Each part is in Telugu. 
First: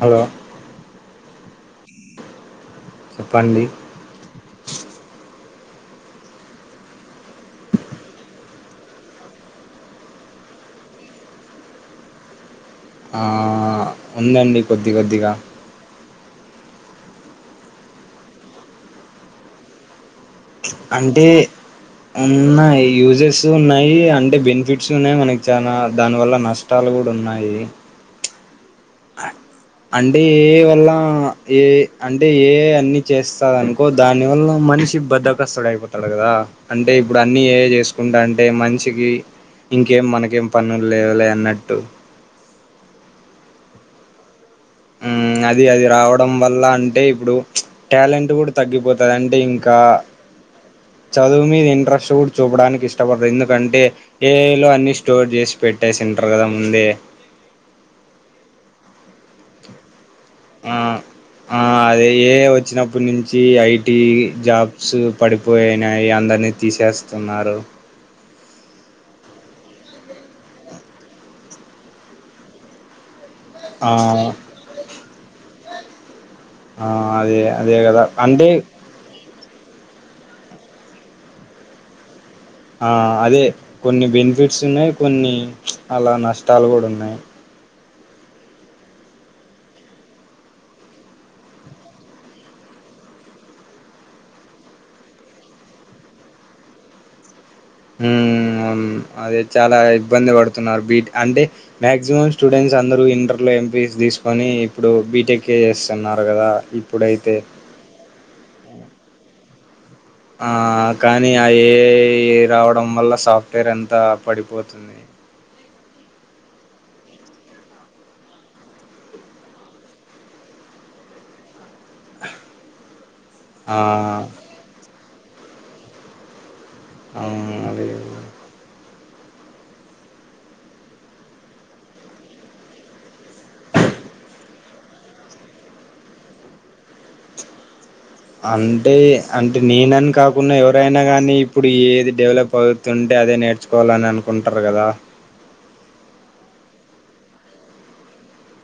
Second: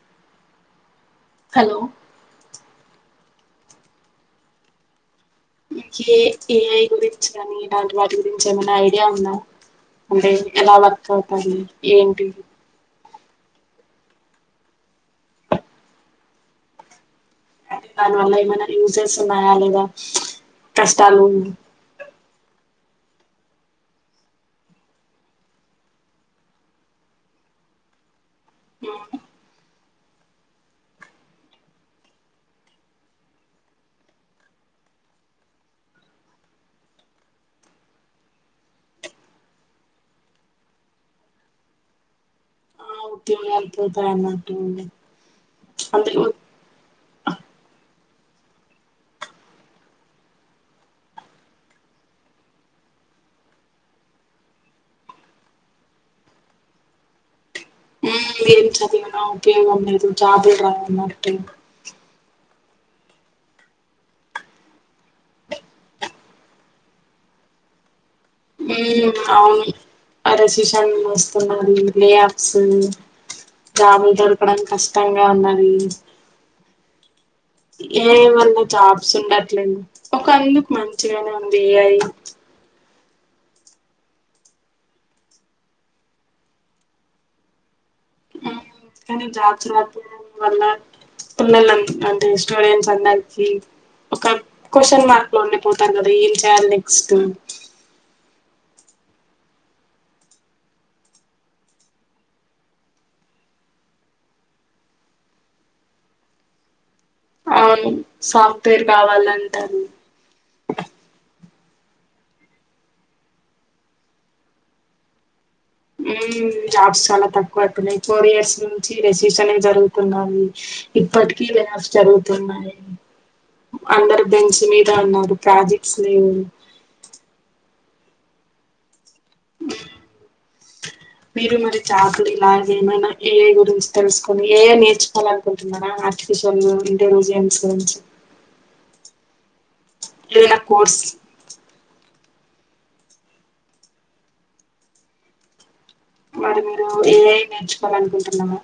హలో హలో ప్పండి ఏ ఏఐ గురించి కానీ ఇలాంటి వాటి గురించి ఏమైనా ఐడియా ఉందా అంటే ఎలా వర్క్ అవుతా ఏంటి ఉందండి కొద్ది కొద్దిగా దాని వల్ల ఏమైనా యూసెస్ ఉన్నాయా లేద అంటే ఒన్నాయి యూజెస్ ఉన్నాయి అంటే బెనిఫిట్స్ ఉన్నాయి మనకి చాలా దానివల్ల నష్టాలు కూడా ఉన్నాయి అంటే ఏ వల్ల ఏ అంటే ఏ అన్ని చేస్తారు అనుకో దాని వల్ల మనిషి బద్రకస్తుడు అయిపోతాడు కదా అంటే ఇప్పుడు అన్ని ఏ చేసుకుంటా అంటే మనిషికి ఇంకేం మనకేం పనులు లేవలే అన్నట్టు టి అపోతాన్నా అది అది రావడం వల్ల అంటే ఇప్పుడు టాలెంట్ కూడా తగ్గిపోతుంది అంటే ఇంకా చదువు మీద ఇంట్రెస్ట్ కూడా చూపడానికి ఇష్టపడుతుంది ఎందుకంటే ఏ ఏలో అన్నీ స్టోర్ చేసి పెట్టేసింటారు కదా ముందే ది ఆ ఉపయోగ అ లేదు చాపడవన్నంటే ఇచ్చినప్పటి నుంచి ఐటీ జాబ్స్ పడిపోయినాయి అందరినీ తీసేస్తున్నారు అవును అరసిషన్ వస్తున్నారుది లేఅప్స్ ఆ జమిీ దలపడానికి కష్టం కష్టంగా ఉన్న ఆ అదే అదే కదా అంటే ఏవల జాబ్స్ ఉండట్లేదు ఒక అందుకు మంచిగానే ఉంది ఏ అయి ఆ అదే కొన్ని బెనిఫిట్స్ ఉన్నాయి కొన్ని అలా నష్టాలు కూడా ఉన్నాయి కానీ జాచ రాడం వల్ల పిల్లల అంటే స్టూడెంట్స్ అందరికి ఒక క్వశ్చన్ మార్క్ లో ఉండి పోతారు కదా ఏం చేయాలి నెక్స్ట్ అదే చాలా ఇబ్బంది పడుతున్నారు బీ అంటే మ్యాక్సిమం స్టూడెంట్స్ అందరూ ఇంటర్లో ఎంపీస్ తీసుకొని ఇప్పుడు బీటెక్ే చేస్తున్నారు కదా ఇప్పుడైతే ఆ సాఫ్ట్వేర్ కావాలంటారు ఆ కానీ ఆ ఏ రావడం వల్ల సాఫ్ట్వేర్ ఎంత పడిపోతుంది జాబ్స్ చాలా తక్కువ అవుతున్నాయి ఫోర్ ఇయర్స్ నుంచి రెసషన్ జరుగుతున్నాయి ఇప్పటికీ లే ఆఫ్ జరుగుతున్నాయి ఆ అందరు బెంచ మీద అన్నారు ప్రాజెక్ట్స్ న అ మీరు మరి చేాతులు ఇలాగ ఏమైనా ఏ ఏ గురించి తెలుసుకొని ఏయ నేర్చుకోవాలి అనుకుంటున్నారా ఆర్టిఫిషియల్ ఇంటెలిజెన్స్ గురించి అంటే అంటే నేనని కాకుండా ఏదైనా కోర్స్ ఎవరైనా కానీ ఇప్పుడు ఏది డెవలప్ పొదువుతుంటే అదే నేర్చుకోవాలని అనుకుంటారు కదా మరి మీరు ఏఐ నేర్చుకోవాలి అనుకుంటున్నామా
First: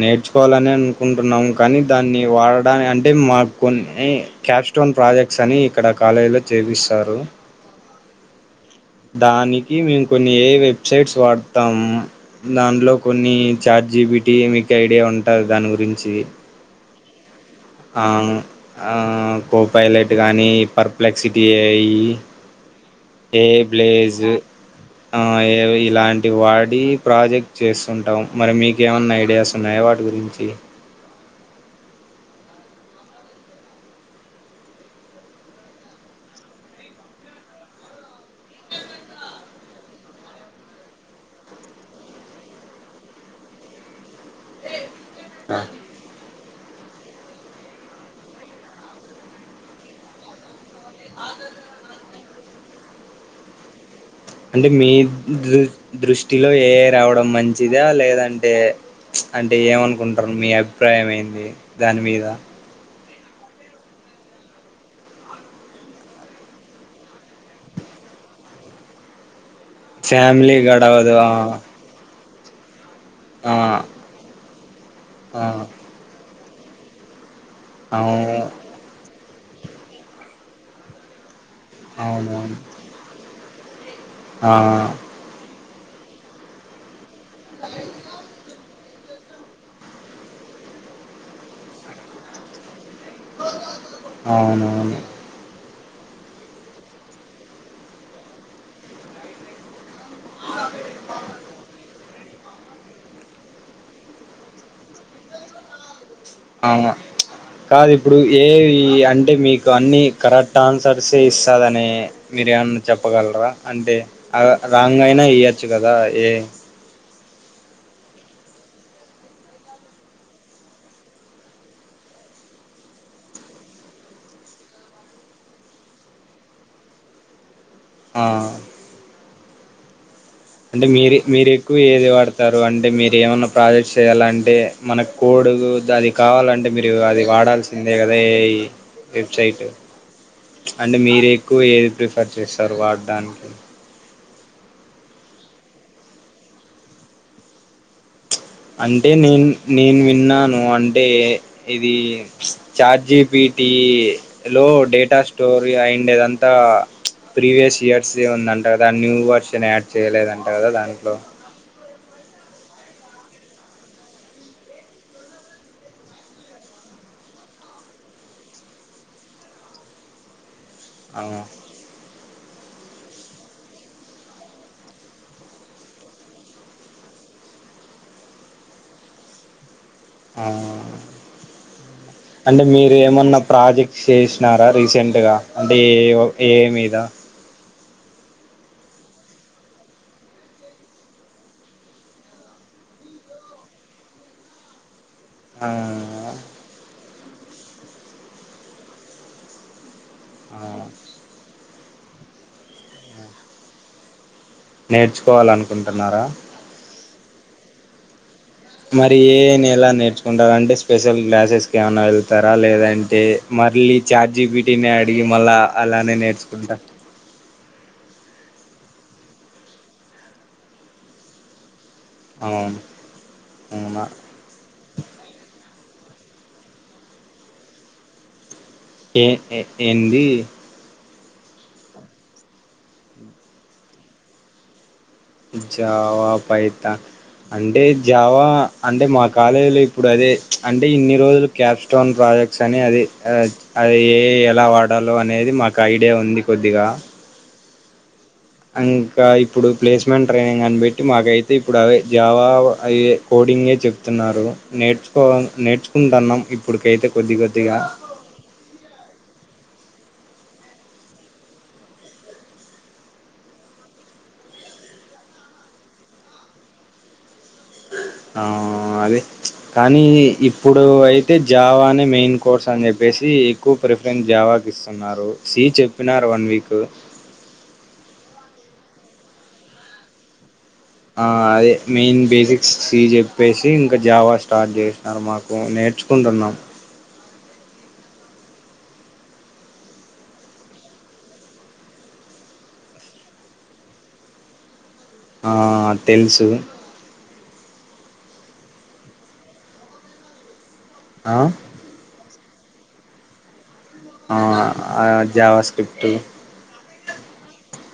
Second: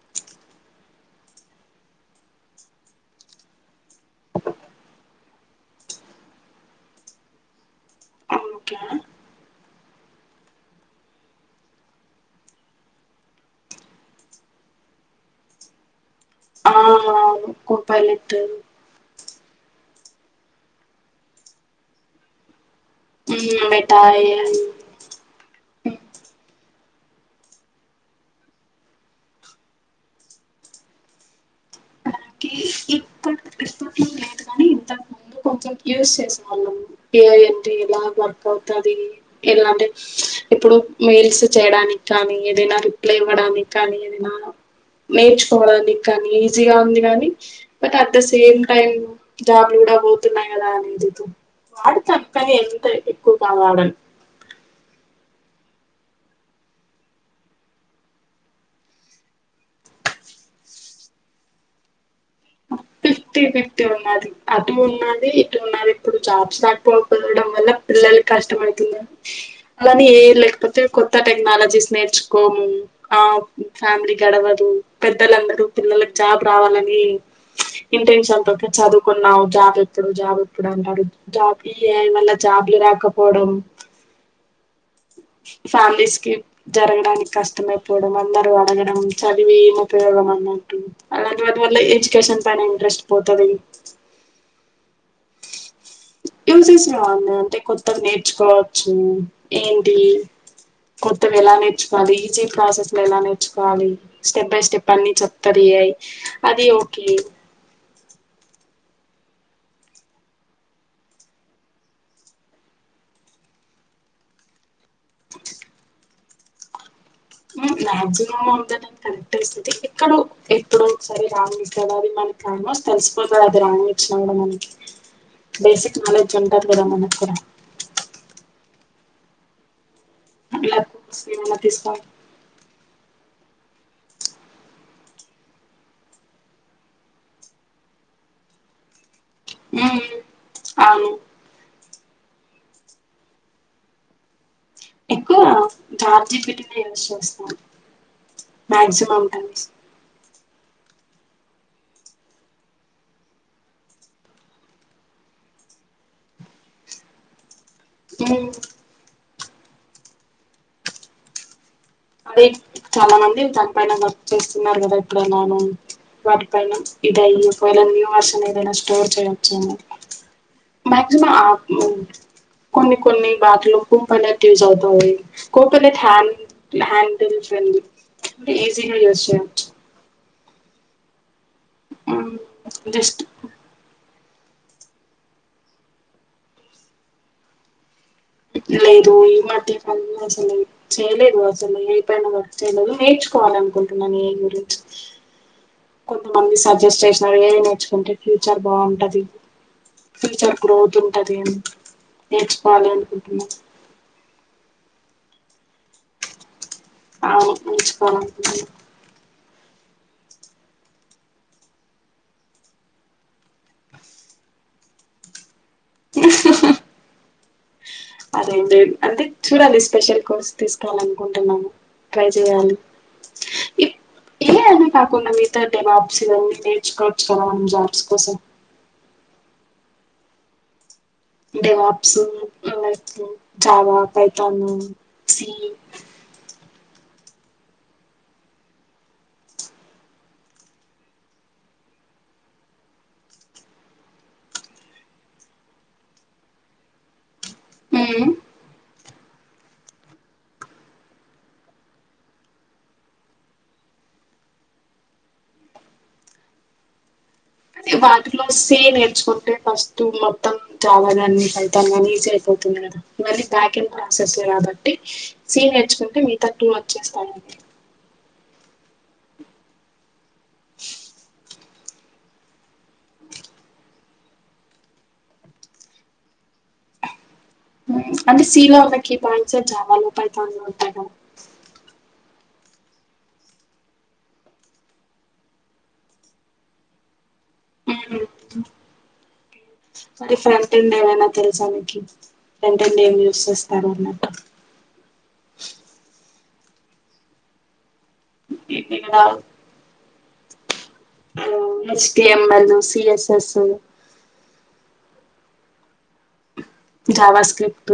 నేర్చుకోవాలని అనుకుంటున్నాము కానీ దాన్ని వాడడానికి అంటే మాకు కొన్ని క్యాప్ స్టోన్ ప్రాజెక్ట్స్ అని ఇక్కడ కాలేజీలో చేపిస్తారు ఓకే దానికి మేము కొన్ని ఏ వెబ్సైట్స్ వాడతాము దాంట్లో కొన్ని చార్ జీబిటి మీకు ఐడియా ఉంటుంది దాని గురించి ఆ కోప్పయిలట్ కో పైలైట్ గానీ పర్ప్లెక్సిటీ అ ఉమ్ ఏజ్ ఇలాంటి వాటి అడీ ప్రాజెక్ట్ చేస్తుంటాం మరి మీకేమన్నా ఐడియాస్ ఉన్నాయా వాటి గురించి అలాే ఇప్ప రంగ్ లేదు కానీ ఇంతకు ముందు కొంచెం యూజ చేసే వాళ్ళం ఏఐ అంటే ఎలా వర్క్ అవుతుది ఎలా అంటే ఎప్పుడు మెయిల్స్ చేయడానికి కానీ ఏదైనా రిప్లై ఇవ్వడానికి కానీ ఏదైనా నేర్చుకోవడానికి కానీ బిజీగా ఉంది కానీ but at the same time జాబ్లు కూడా పోతున్నాయి కదా అనేది వాడు తక్కని ఎంత ఎక్కువ కా వాడని అంటే మీ దృ దృష్టిలో ఏఐ రావడం మంచిదా లేదంటే అంటే ఏమనుకుంటారు మీ అభిప్రాయం ఏంది దాని మీద ఫిఫ్టీ ఫిఫ్టీ ఉన్నది అటు ఉన్నది ఇటు ఉన్నది ఇప్పుడు జాబ్స్ లేకపోవడం వల్ల పిల్లల కష్టం అయితుంది అలాని ఏఐ ఫ్యామిలీ లేకపోతే గడవదు కొత్త ఆ టెక్నాలజీస్ నేర్చు కో ఆ ఫ్యామిలీ గడవదు ఆ పెద్దలందరూ పిల్లలకు జాబ్ రావాలని అవును ఇంటెన్షన్ ప్రక్క చదువుకు నావు జాబ్ ఎప్పుడు జాబ్ ఎప్పుడు అంటడు జాబ్ వల్ల అవునవును జాబ్లు రాకపోవడం ఆ ఫ్యామిలీస్ కి జరగడానికి కష్టమయిపోవడం అన్నారు ఆ చదివి ఏం ఉపయోగం అన్నట్టు అలాంటి వా వల్ల ఎడ్యుకేషన్ పైన ఇంట్రెస్ట్ పోతది. అవునవును [unintelligible] అంట కొత్తగా నేర్చుకోవచ్చు అ కొత్త వెలానే చాల ఈజీ ప్రాసెస్ లో ఎలా నేర్చుకోవాలి స్టెప్ బై స్టెప్ అన్ని చెప్తారు అదీ అవును ఓకే కాదు ఇప్పుడు ఏఐ అంటే మీకు అన్నీ కరెక్ట్ ఆన్సర్సే ఇస్తుదని మీరు ఏమన్నా చెప్పగలరా అంటే రాంగ్ అయినా ఇయ్యచ్చు కదా ఏఐ మాక్సిమమ్ అంద కరెక్టే అస్తుంది ఎక్కడ ఎప్పుడు ఒకసారి రా కదా అది మనకి రామో తెలిసిపోతు అది రాను ఇచ్చినా కూడా మనకి బేసిక్ నాలెడ్జ్ ఉంటది కదా మనకు ఆ ఇలా అంటే మీర కోర్స్ మీరు ఏమైనా ఎక్కువ తీసుకోవాలి ఏది వాడతారు అంటే మీరు ఏమన్నా ప్రాజెక్ట్స్ చేయాలంటే మనకు కోడు అది కావాలంటే మీరు అది వాడాల్సిందే కదా వెబ్సైట్ మ్మ్ అంటే అవును మీరు ఎక్కువ ఏ ప్రిఫర్ చేస్తారు వాడడానికి ఎక్కువ చాట్ జీపీటీ యూజ చేస్తారు అంటే నేను నేను విన్నా అంటే ఇది చాట్ జీపిటి లో డేటా స్టోర్ అయిండేదంతా ప్రీవియస్ ఇయర్స్ ఏ మ్మ్ ఉందింటారు కా న్యూ వర్స్ చ్చ యాడ్ చేయలేదంట కదా దాంట్లో అదే చాలా మంది దానిపైన వర్క్ చేస్తున్నారు కదా ఇప్పుడైనను వాటి పైన ఇది అయి ఒకవేళ న్యూ వర్షన్ ఏదైనా స్టోర్ చేయొచ్చని ఆ మ్యాక్సిమమ్ కొన్ని కొన్ని బాట్లు కుంపనేటు యూజ్ అవుతాయి కోపనెట్ హ్యాన్ హ్యాండిల్ ఈజీగా యూస్ చేయచ్చు ఆ అంటే మీరు జస్ట్ ఏమన్నా ప్రాజెక్ట్ చేస్ న్నారా రీసెంట్గా అంటే ఏ ఓ ఎ ఐ మీద లేదు ఈ మధ్య క అసలు చేయలేదు అసలు ఏ పైన వర్క్ చేయలేదు నేర్చుకోవాల అనుకుంటున్నాను ఏ ఐ గురించి ఆ కొంతమంది సజెస్ట్ చేసినారు ఏ ఐ నేర్చుకుంటే ఫ్యూచర్ బాగుంటది ఫ్యూచర్ ఆ గ్రోత్ ఉంటది నేర్చుకోవాలి అనుకుంటున్నా నేర్చుకోవాలనుకుంటున్నారా అవును నేర్చుకోవాలన్ మరి నెలా నేర్చుకుంటరండి స్పెషల్ గ్లాసెస్కి ఏమన్నానా వెళ్తారా లేదంటే మళ్ళీ చార్జీబిటీ అడిగి మళ్ళా అలానే నేర్చుకుంటా అదేలేద్ అంటే చూడాలి స్పెషల్ కోర్స్ తీసుకోవాలి అనుకుంటున్నాను ట్రై చేయాలి అవును ఇ అవునా ఏ అని కాకున్నా మీత [unintelligible] నేర్చుకోవచ్చు కదా ఏం జాబ్స్ కోసం ఏ ఏ ఏంది [unintelligible] జావా పయి అంటే జావా అంటే మా కాలేజీలో ఇప్పుడు అదే అంటే ఇన్ని రోజులు క్యాప్స్టోన్ ప్రాజెక్ట్స్ అని అది అద ఏ ఐ ఎలా వాడాలో అనేది మాకు ఐడియా ఉంది కొద్దిగా ఉం ఇంకా ఇప్పుడు ప్లేస్మెంట్ ట్రైనింగ్ అని పెట్టి మాకైతే ఇప్పుడు అవే జావా అవి కోడింగే చెప్తున్నారు నేర్చుకో నేర్చుకుంటున్నాం ఇప్పుడుకైతే కొద్ది కొ వాటిలో సీ నేర్చుకుంటే ఫస్ టూ మొత్తం జావా గాని పైతాన్ గానీ ఈజీ అయిపోతుంది కదా ఇవన్నీ ప్యాక్ంగ్ ప్రాసెస్ కాబట్టి సీ నేర్చుకుంటే మిగితా టు వచ్చేస్తాయి అదే కానీ ఇప్పుడు అయితే జావా నే మెయిన్ కోర్స్ అని చెప్పేసి ఎక్కువ ప్రిఫరెన్స్ జావాకి ఇస్తున్నారు సి చెప్పినారు వన్ వీక్ అంటే సీలో ఉన్న కీ పాయింట్స్ ఏ చాలా లోపయితాన్ ఆ అదే మెయిన్ బే సిక్స్ సి చెప్పేసి ఇంకా జావా స్టార్ట్ చేసినారు మాకు నేర్చుకుంటున్నాం మరి ఫ్రెంట్ అండ్ ఏమైనా తెలుసామికి ఫ్రెం అండ్ ఏమి యూస్ చేస్తారు అన్నట్టు ఆ తెలుసు ఏ ఎలా ఆ థి M L CSS JavaScript JavaScript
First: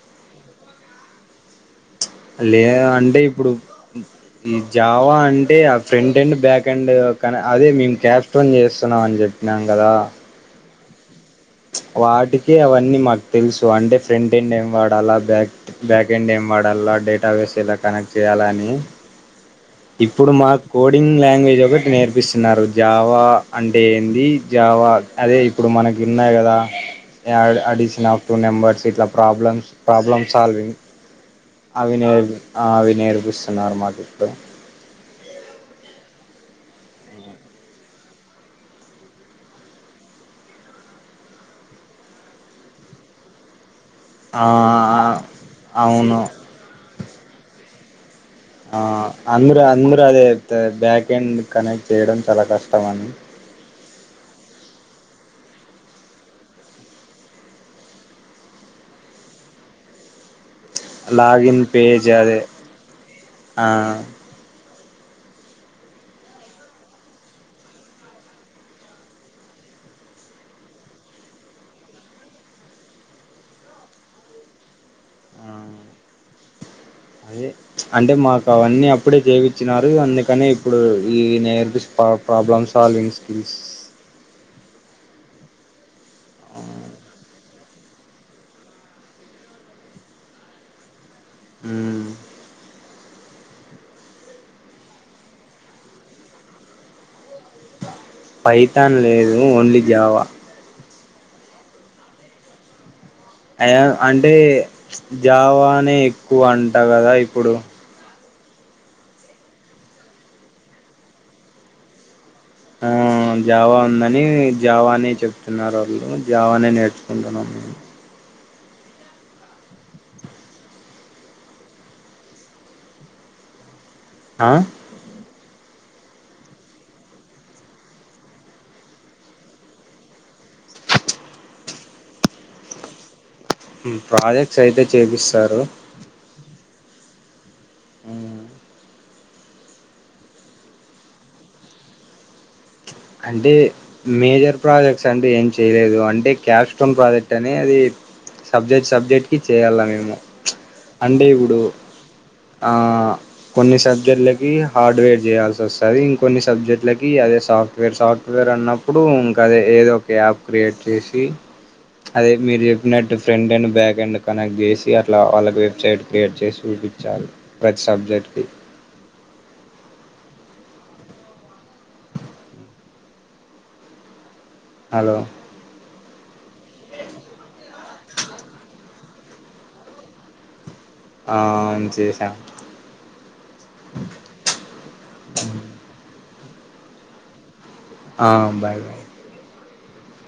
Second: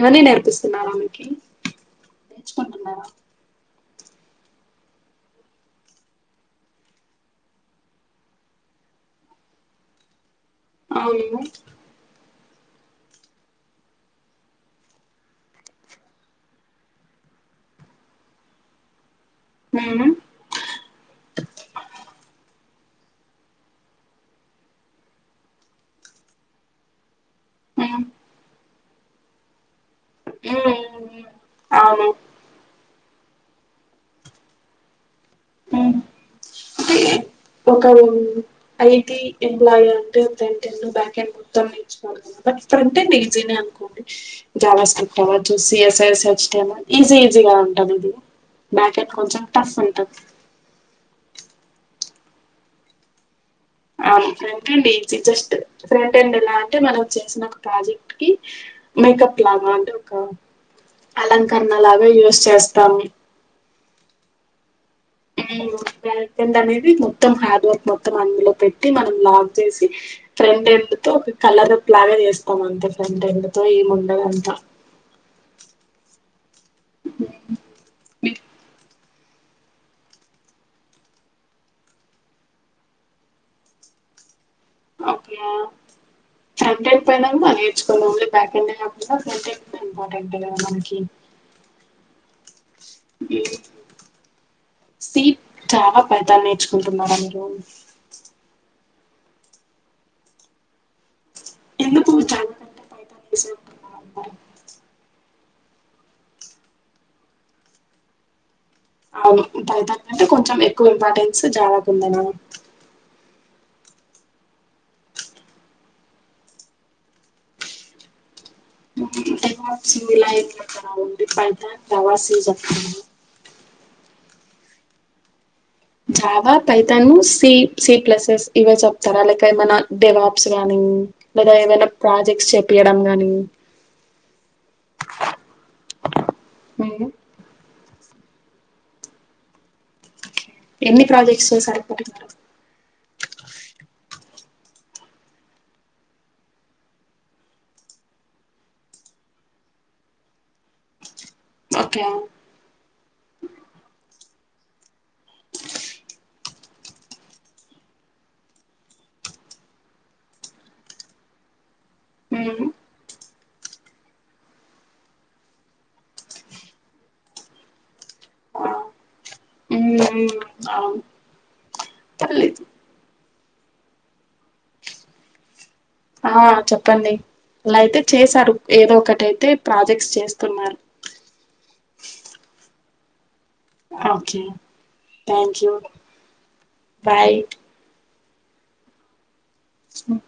ఇవన్నీ నేర్పిస్తున్నార మీకి లే నేర్చుకుంటున్నారా అంటే ఇప్పుడు ఈ జావా అంటే, ఆ ఫ్రంట్ అండ్ బ్యాక్ అండ్ కన అదే మేము క్యాబ్ స్టోన్ చేస్తున్నాం అని చెప్పినాం కదా. అవును వాటి కే అవన్నీ మాకు తెలుసు అంటే ఫ్రంట్ ఎండ్ ఏం వాడాలా? బ్యాక్ బ్యాక్ ఎండ్ ఏం వాడాలా? డేటాబేస్ ఎలా కనెక్ట్ చేయాలని? మ్మ్ ఇప్పుడు మాక్ కోడింగ్ లాంగ్వేజ్ ఒకటి నేర్పిస్తున్నారు. జావా అంటే ఏంది? జావా, అదే ఇప్పుడు మనకి ఉన్నాయి కదా. Add hmm addition of true neighbours. ఇట్లా ప్రాబ్లమ్స్ ప్రాబ్లమ్ సాల్వింగ్ అవి అవును నేర్పు అవి నేర్ ఇస్తున్నారు మాకిప్డు ఒకరూ ఐటి ఎంప్లాయ అంటే, ఫ్రంట్ ఎండ్ బ్యాకేన్డ్ మొత్తం నేర్చు [unintelligible] బట్ ఫ్రంట్ ఎండ్ ఈజీనే అనుకో. ఆ [unintelligible] చూసి అవును ఫస్ట్ ఎమో ఈజీ ఈజీగా తగ్గుద్దిగా ఆ అందరు, అందరు అదే చెప్తరు బ్యాక్ ఎండ్ కనెక్ట్ చేయడం చాలా కష్టం అని ఆ front end easy, just front end ఎలా అంటే మనం చేసిన ఒక ప్రాజెక్ట్ కి మేకప్ లాగా అంటే ఒక లాగిన్ పేజ్ అలంకరణలాగా అదే యూజ్ చేస్తాము. ఆ ఉమ్ బ్యా ఎండ్ అనేది, మొత్తం హార్డ్ వర్క్ మొత్తం అందులో పెట్టి, మనం లాక్ చేసి ఫ్రెండ్ ఎండ్ తొ ఒక కలరప్ లాగా చేస్తమ్ అంతే. ఫ్రెండ్ ఎండ్ తో ఏముండదంతా. అదే, అంటే మాకఅవన్నీ అప్ ఇప్పుడే చేవిచ్చినారు. అందుకని ఇప్పుడు ఈ నేర్డ్ పా ప్రాబ్లమ్ సాల్వింగ్ స్కిల్స్ అ ఓకే యా చర్దక్పోయిన కూడా అదె సో ఓన్లీ బ్యాక్ కెమెరా కాకుండా, ఫ్రంట్ కెమెరా ఇంపార్టెంట్ కదా మనకి. సీ, జావ పెద్ద నేర్చుకుంటున్నావని రోన్ థాన్ లేదు, ఓన్లీ జావా. ఎందుకు [unintelligible] ఈజీ అయా అంటున్నారు అంటే అందరూ జావానే ఎక్కువ అంట కదా ఇప్పుడు? అవును, పైతాన్ కంటే కొంచెం ఎక్కువ ఇంపార్టెన్స్ జావాకు ఉందన్నమా ఆ జావా ఉందని, జావానే చెప్తున్నారాళ్ళు జావానే నేర్చుకుంటున్నాం మేము. [unintelligible] ఆ? Java, Python, C, C pluses ఇవే చెప్తారాలైతే ఏమనా [unintelligible] గాని లేదా ఏమైనా ప్రాజెక్ట్స్ చెప్పియడం గాని ప్రాజెక్ట్స్ అయితే చేపిస్తారు. మీరు హ్ ఎన్ని ప్రాజెక్ట్స్ చెసారు ఇప్పటికీ అంటే మేజర్ ప్రాజెక్ట్స్ అంటే ఏం చేయలేదు. అంటే క్యాప్స్టోన్ ప్రాజెక్ట్ అని అది సబ్జెక్ట్ సబ్జెక్ట్ కి చేయాల మేము. చ్ అంటే ఇ ప్పుడు ఓకే ఆ కొన్ని సబ్జెక్ట్లు కి హార్డ్వేర్ చేయాల్సి వస్తది. ఇంకొన్ని సబ్జెక్ట్ లకి అదే సాఫ్ట్ వేర్ సాఫ్ట్వేర్ అన్నప్పుడు ఇంకా అదే ఏదో ఒక యాప్ క్రియేట్ చేసి అదే మీరు మ్మ్ చెప్పినట్టు front end, back end connect చేసి అట్లా వాళ్ళకి వెబ్సైట్ క్రియేట్ చేసి చూపించాలి ప్రతి సబ్జెక్ట్కి. ఆ మ్మ్ అవును పర్లేదు హలో ఆ చెప్పండి అలా అయితే చేశారు ఏదో ఒకటైతే ప్రాజెక్ట్స్ చేస్తున్నారు. ఆ అవును చేసా. Okay thank you. బాయ్. ఆ బాయ్. హ్